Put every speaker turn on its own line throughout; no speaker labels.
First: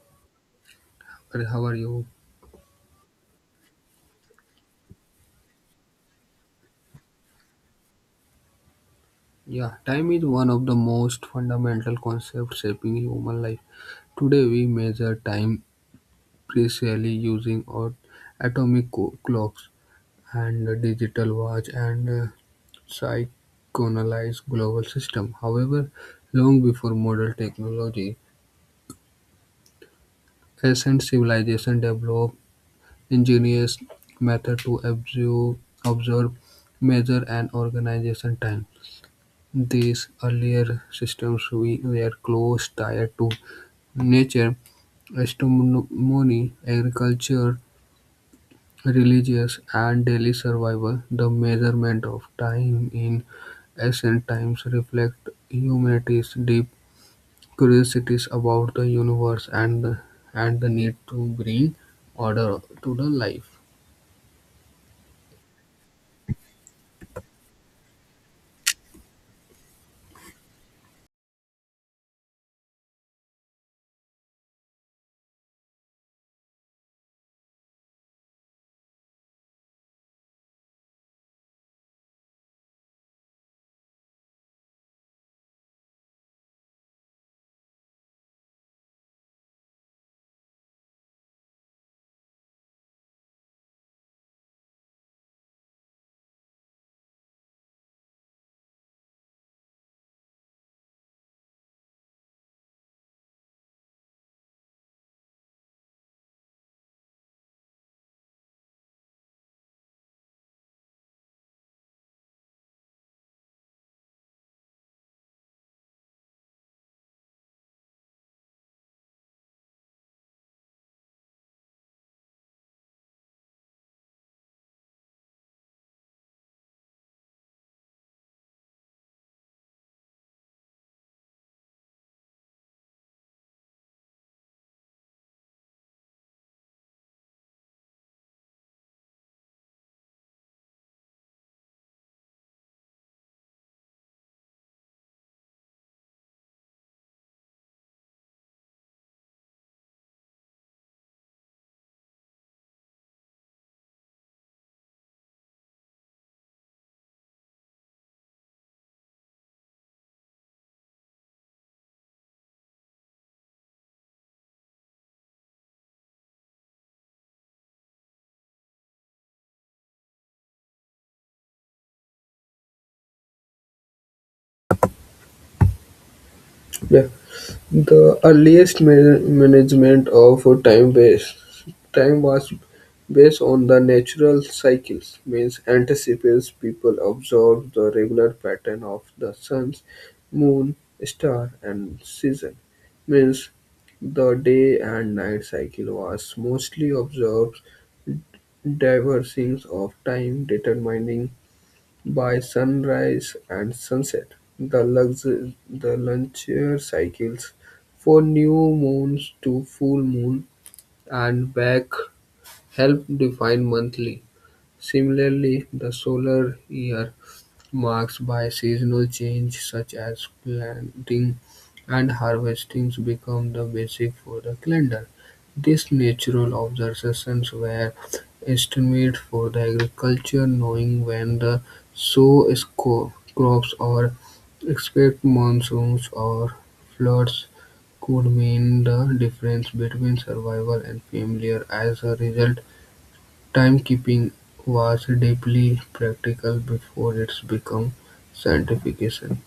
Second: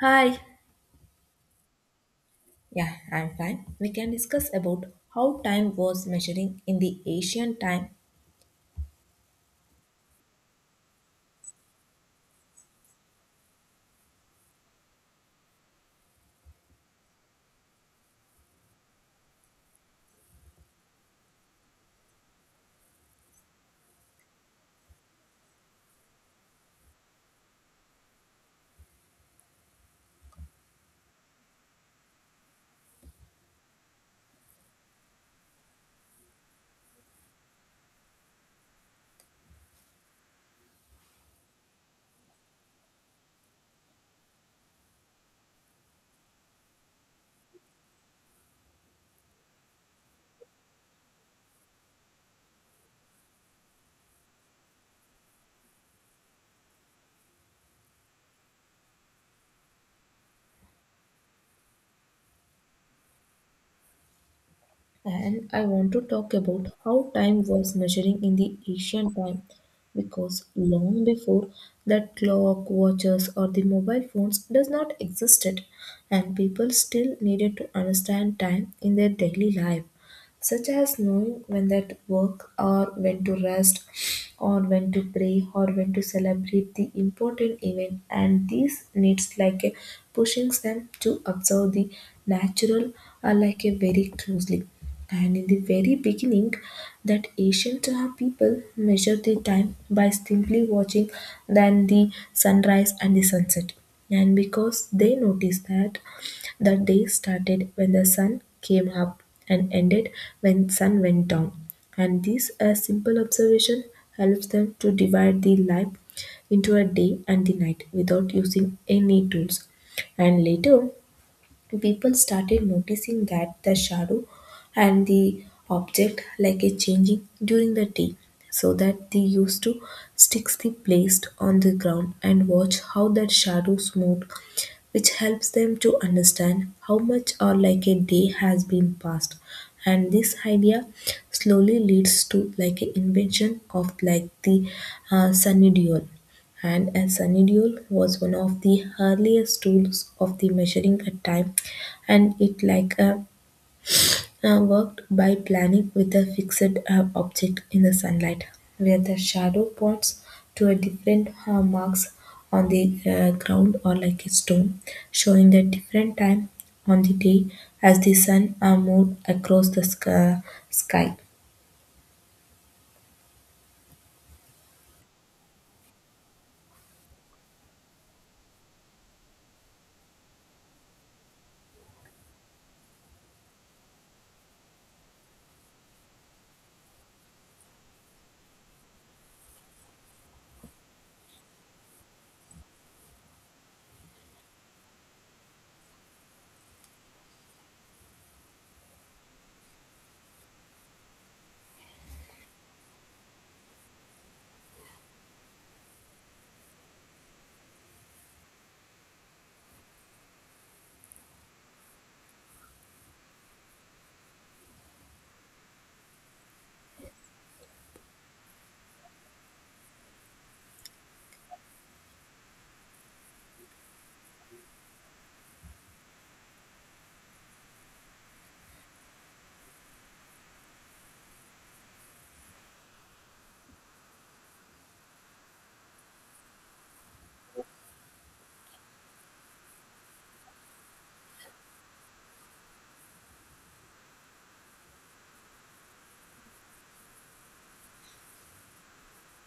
Hi.
Hey, how are you?
Yeah, I'm fine. We can discuss about how time was measuring in the ancient time.
Yeah, time is one of the most fundamental concepts shaping human life. Today, we measure time precisely using our clocks and a digital watch and a synchronized global system. However, long before modern technology, ancient civilization developed ingenious method to observe, measure, and organization time. These earlier systems were closely tied to nature, astronomy, agriculture, religious, and daily survival. The measurement of time in ancient times reflects humanity's deep curiosities about the universe and the need to bring order to the life.
And I want to talk about how time was measuring in the ancient time because long before that clock, watches or the mobile phones does not existed and people still needed to understand time in their daily life, such as knowing when that work or when to rest or when to pray or when to celebrate the important event. And these needs like a pushing them to observe the natural are like a very closely. And in the very beginning that ancient people measured the time by simply watching than the sunrise and the sunset, and because they noticed that the day started when the sun came up and ended when sun went down. And this a simple observation helps them to divide the life into a day and the night without using any tools. And later people started noticing that the shadow and the object like a changing during the day, so that they used to sticks the placed on the ground and watch how that shadows moved, which helps them to understand how much or like a day has been passed. And this idea slowly leads to like an invention of like the sunny dual. And a sundial was one of the earliest tools of the measuring a time, and it like a worked by planning with a fixed object in the sunlight where the shadow points to a different marks on the ground or like a stone, showing the different time on the day as the sun moved across the sky.
Yeah. The earliest management of time was based on the natural cycles, means anticipates people observe the regular pattern of the sun's, moon, star, and season. Means the day and night cycle was mostly observed diversions of time determining by sunrise and sunset, the the lunar cycles for new moons to full moon and back help define monthly. Similarly, the solar year marked by seasonal change such as planting and harvesting become the basic for the calendar. These natural observations were estimated for the agriculture, knowing when the crops or expect monsoons or floods could mean the difference between survival and failure. As a result, timekeeping was deeply practical before its become scientification.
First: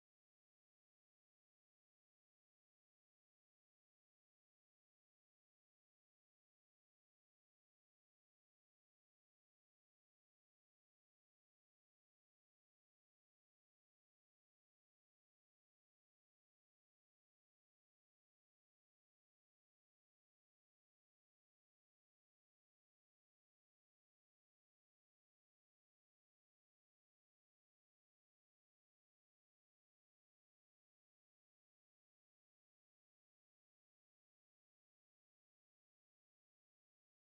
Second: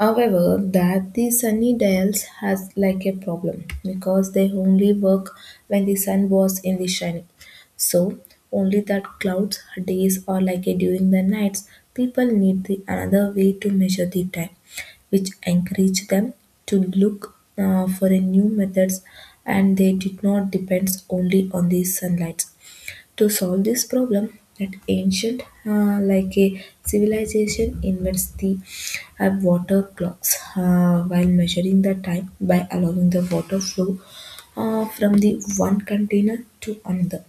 However, that the Sunnydales has like a problem because they only work when the sun was in the shining. So only that clouds days or like a during the nights, people need the another way to measure the time, which encouraged them to look for a new methods, and they did not depends only on the sunlight. To solve this problem, an ancient, like a civilization, invents the water clocks, while measuring the time by allowing the water flow from the one container to another,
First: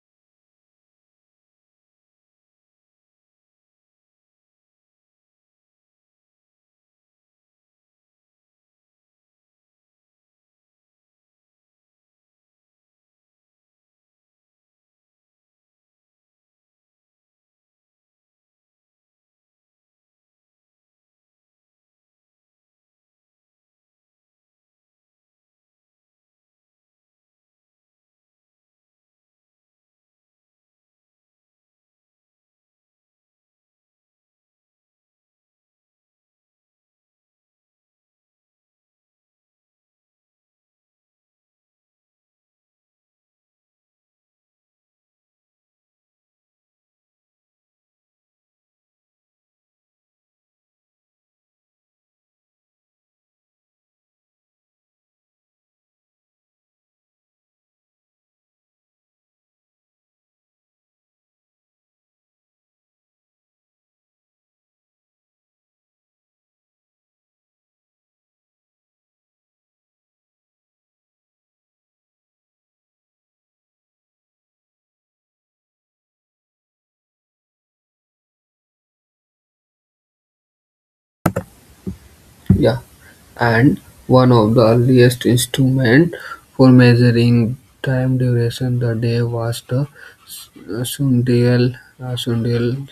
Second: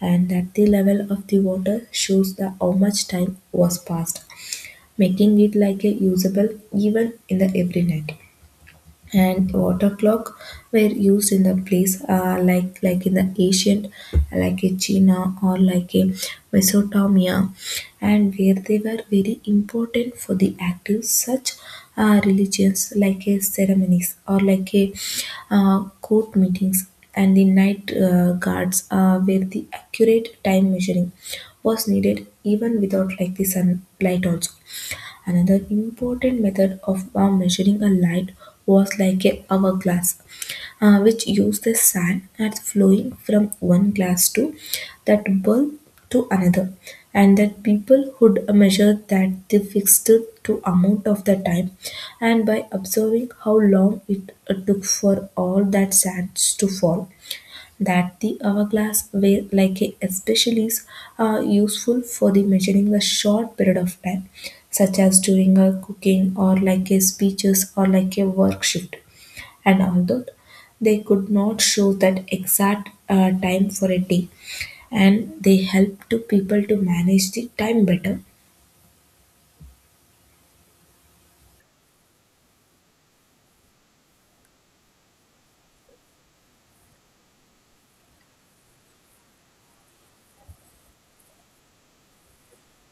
and that the level of the water shows the how much time was passed, making it like a usable even in the every night. And water clock were used in the place like in the ancient like a China or like a Mesopotamia, and where they were very important for the active such religions like a ceremonies or like a court meetings and the night guards, where the accurate time measuring was needed even without like the sunlight also. Another important method of measuring a light was like a hourglass, which used the sand as flowing from one glass to that bulb to another, and that people would measure that they fixed to amount of the time, and by observing how long it took for all that sands to fall, that the hourglass were like a especially useful for the measuring a short period of time such as during a cooking or like a speeches or like a work shift. And although they could not show that exact time for a day, and they helped to people to manage the time better.
Yeah, and one of the earliest instruments for measuring time duration the day was the sundial. Sundials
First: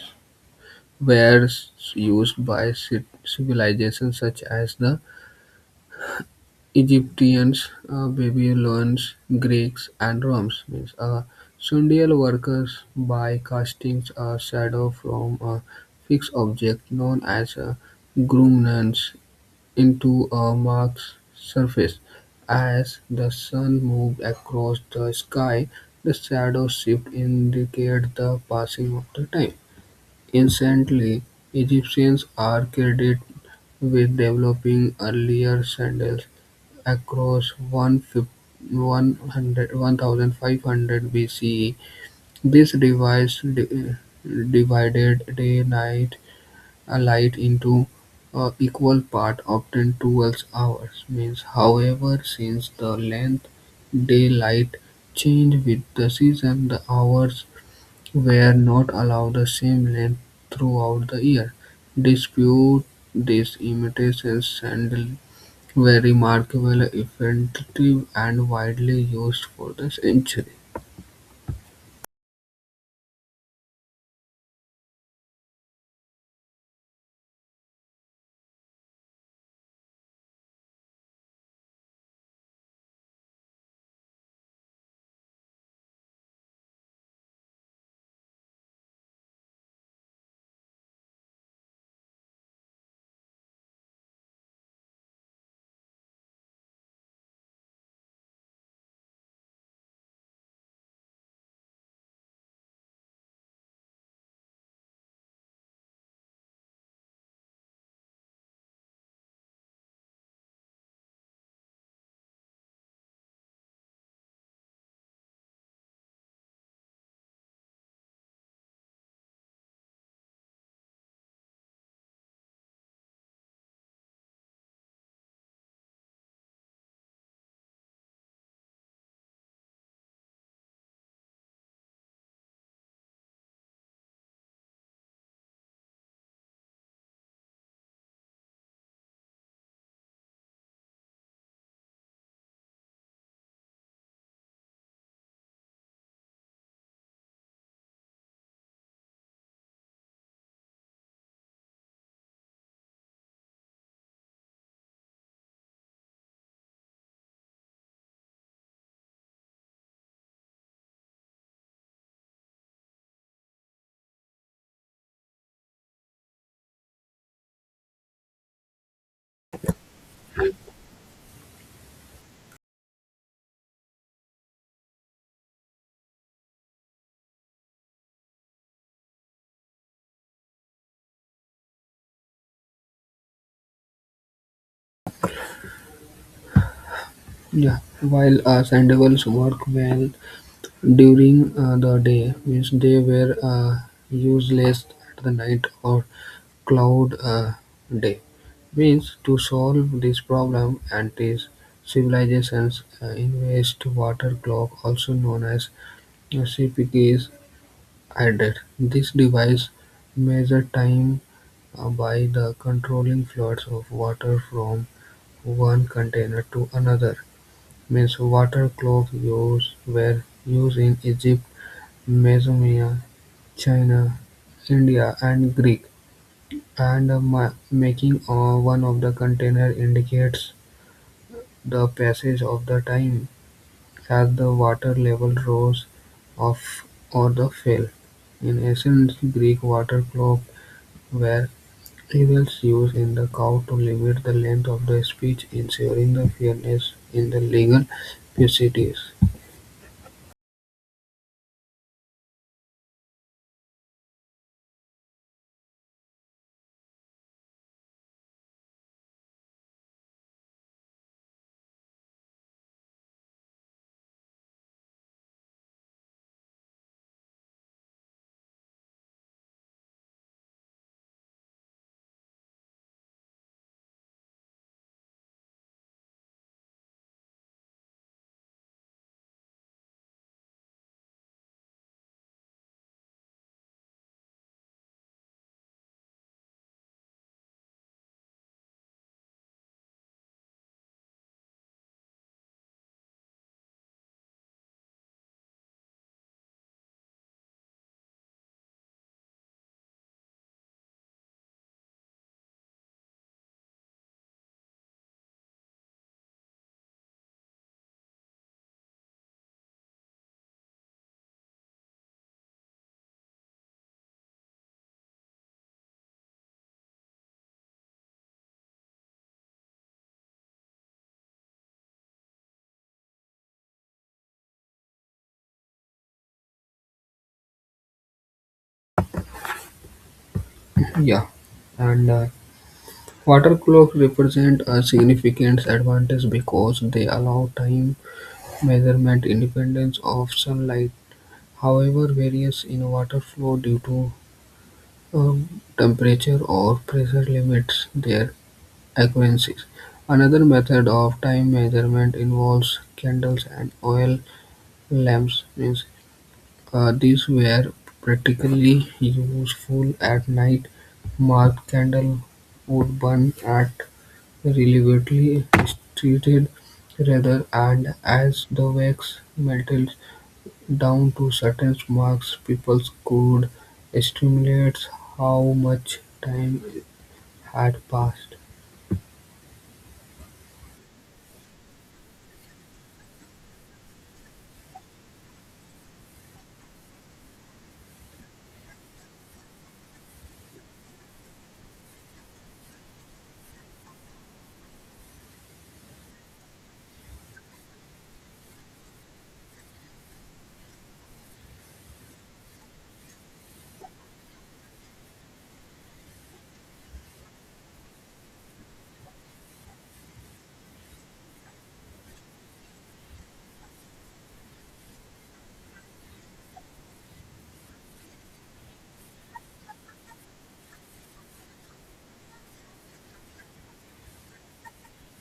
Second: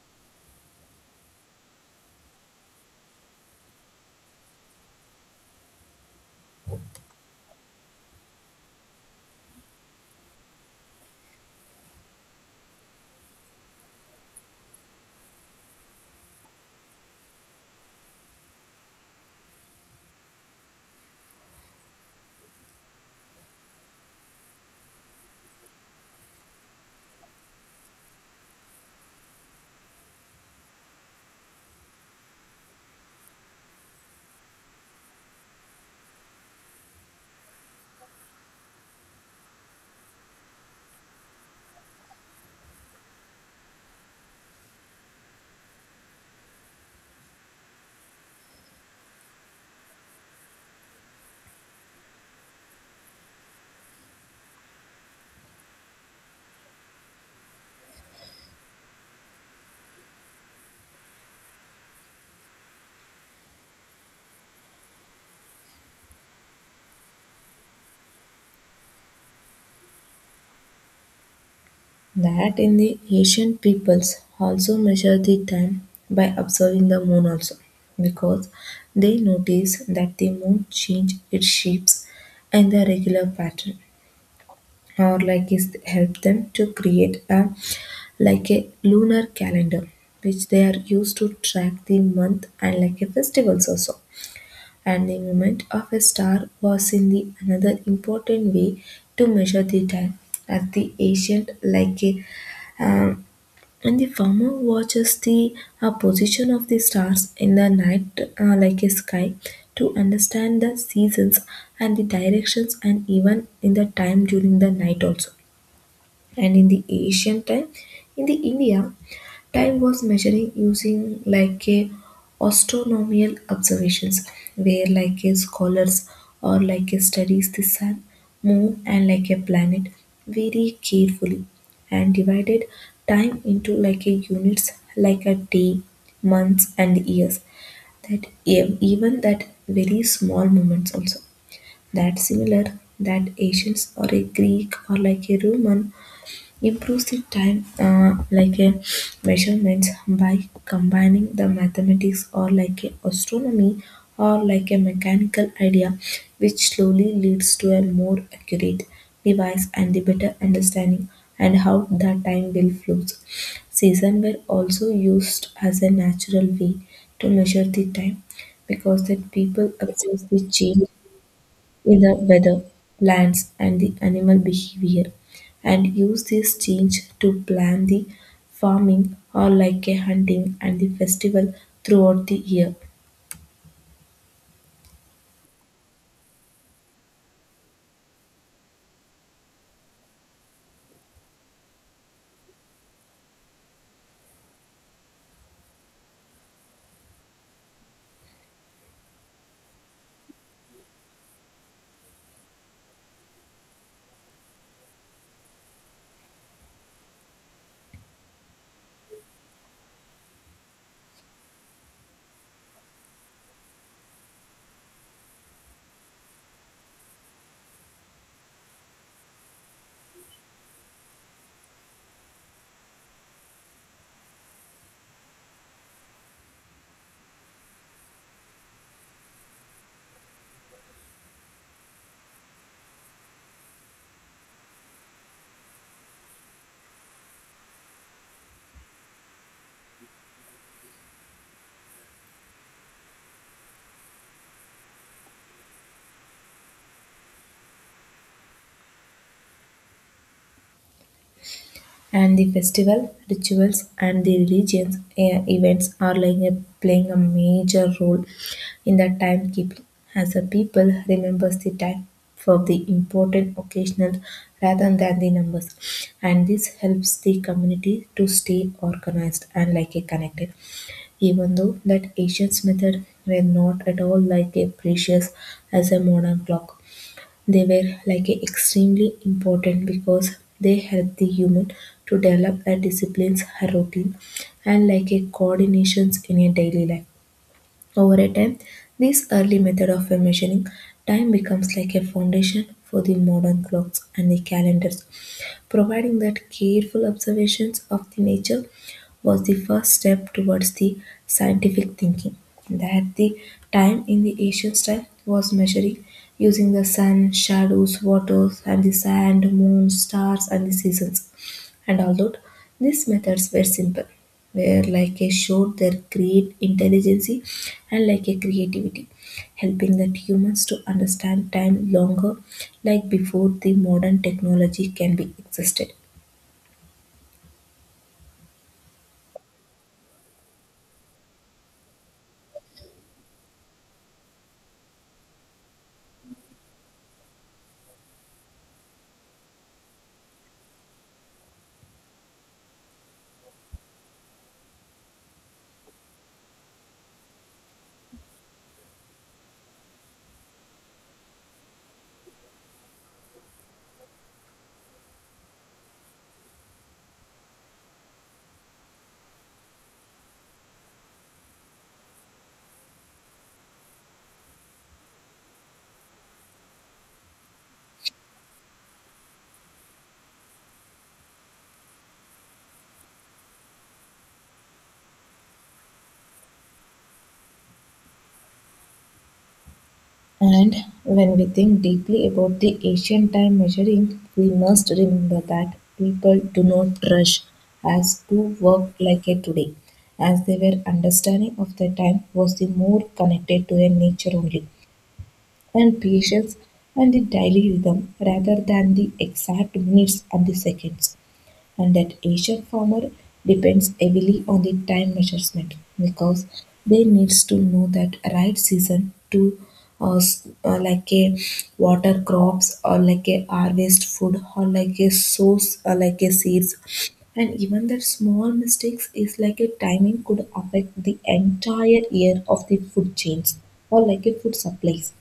were used by civilizations such as the Egyptians, Babylonians, Greeks, and Romans means, sundial workers by casting a shadow from a fixed object known as a grumnans into a marked surface. As the sun moved across the sky, the shadow shift indicated the passing of the time. Instantly, Egyptians are credited with developing earlier sandals across 1500 BCE. This device divided day-night light into equal parts, often 12 hours. Means, however, since the length daylight changed with the season, the hours were not allowed the same length throughout the year. Dispute this, imitations sandal were remarkable, effective, and widely used for the century.
That in the ancient peoples also measure the time by observing the moon also because they notice that the moon change its shapes and the regular pattern, or like is help them to create a like a lunar calendar which they are used to track the month and like a festivals also. And the movement of a star was in the another important way to measure the time, as the ancient like a um, and the farmer watches the position of the stars in the night like a sky to understand the seasons and the directions and even in the time during the night also. And in the ancient time in the india, time was measuring using like a astronomical observations, where like a scholars or like a studies the sun, moon and like a planet very carefully, and divided time into like a units like a day, months and years, that even that very small moments also. That similar, that Asians or a Greek or like a Roman improves the time like a measurements by combining the mathematics or like a astronomy or like a mechanical idea, which slowly leads to a more accurate device and the better understanding and how the time will flows. Season were also used as a natural way to measure the time because that people observe the change in the weather, plants, and the animal behavior, and use this change to plan the farming or like a hunting and the festival throughout the year.
Yeah, while sandals worked well during the day, means they were useless at the night or cloud day. Means to solve this problem, antique civilizations invest water clock, also known as CPK, is added. This device measure time by the controlling flows of water from one container to another. Means water watercloak use were used in Egypt, Mesopotamia, China, India and Greek, and ma- making one of the container indicates the passage of the time as the water level rose off or the fell. In ancient Greek, water clock were Evils used in the code to limit the length of the speech, ensuring the fairness in the legal proceedings.
And the festival rituals and the religions events are like a, playing a major role in the timekeeping as a people remembers the time for the important occasional rather than the numbers, and this helps the community to stay organized and like a connected. Even though that ancient method were not at all like a precious as a modern clock, they were like a extremely important because they helped the human to develop a disciplines, a routine, and like a coordinations in a daily life. Over a time, this early method of measuring time becomes like a foundation for the modern clocks and the calendars, providing that careful observations of the nature was the first step towards the scientific thinking. That the time in the ancient style was measuring using the sun, shadows, waters, and the sand, moon, stars, and the seasons. And although these methods were simple, where Lycae showed their great intelligence and like a creativity, helping that humans to understand time longer, like before the modern technology can be existed.
Yeah, and water clocks represent a significant advantage because they allow time measurement independence of sunlight. However, variance in water flow due to temperature or pressure limits their accuracy. Another method of time measurement involves candles and oil lamps, means these were practically useful at night. Marked candle would burn at relatively restricted rather and as the wax melted down to certain marks, people could estimate how much time had passed.
And when we think deeply about the ancient time measuring, we must remember that people do not rush as to work like a today, as their understanding of the time was the more connected to their nature only, and patience and the daily rhythm rather than the exact minutes and the seconds. And that Asian farmer depends heavily on the time measurement because they needs to know that right season to like a water crops or like a harvest food or like a source or like a seeds, and even that small mistakes is like a timing could affect the entire year of the food chains or like a food supplies.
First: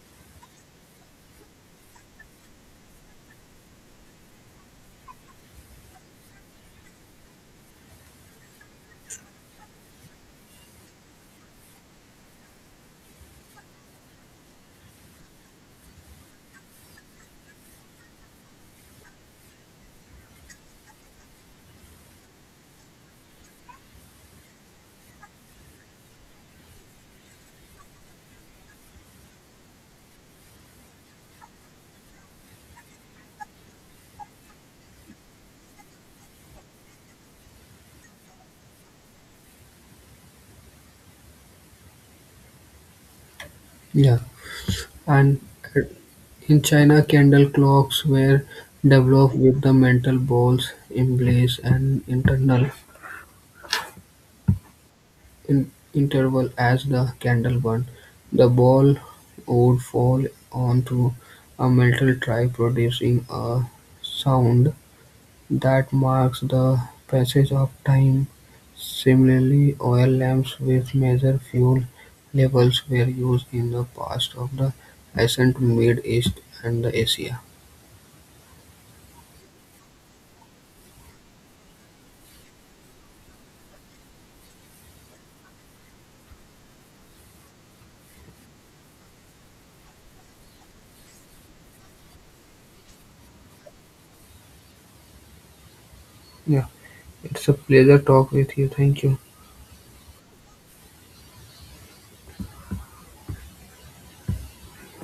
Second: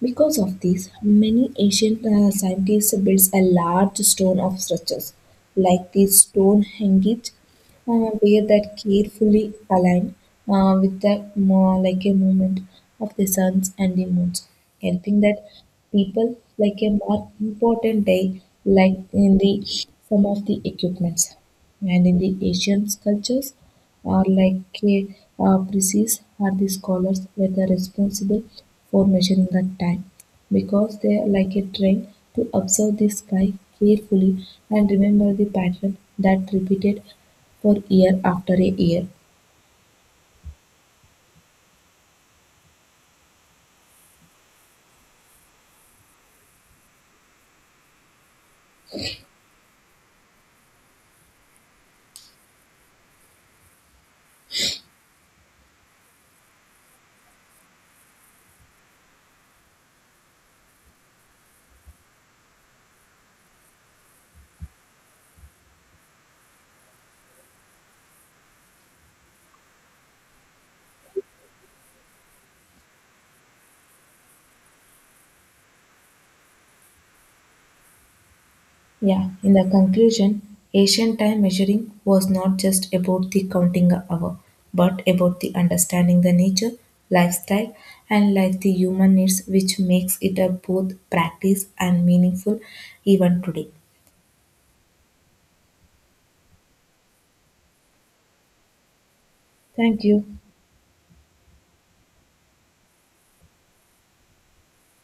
Because of this, many ancient scientists built a large stone of structures, like the Stonehenge, uh, where that carefully aligned with the more like a movement of the suns and the moons, helping that people like a more important day, like in the some of the equipments, and in the Asian cultures. Are like a precise are the scholars were the responsible for measuring the time because they are like a train to observe the sky carefully and remember the pattern that repeated for year after a year.
Yeah, and in China, candle clocks were developed with the metal balls, emblazoned and internal in interval as the candle burned, the ball would fall onto a metal tray producing a sound that marks the passage of time. Similarly, oil lamps which measure fuel levels were used in the past of the ancient Middle East and the Asia.
Yeah, in the conclusion, ancient time measuring was not just about the counting a hour, but about the understanding the nature, lifestyle, and life the human needs, which makes it a both practice and meaningful even today.
Yeah, it's a pleasure talk with you. Thank you.
Thank you.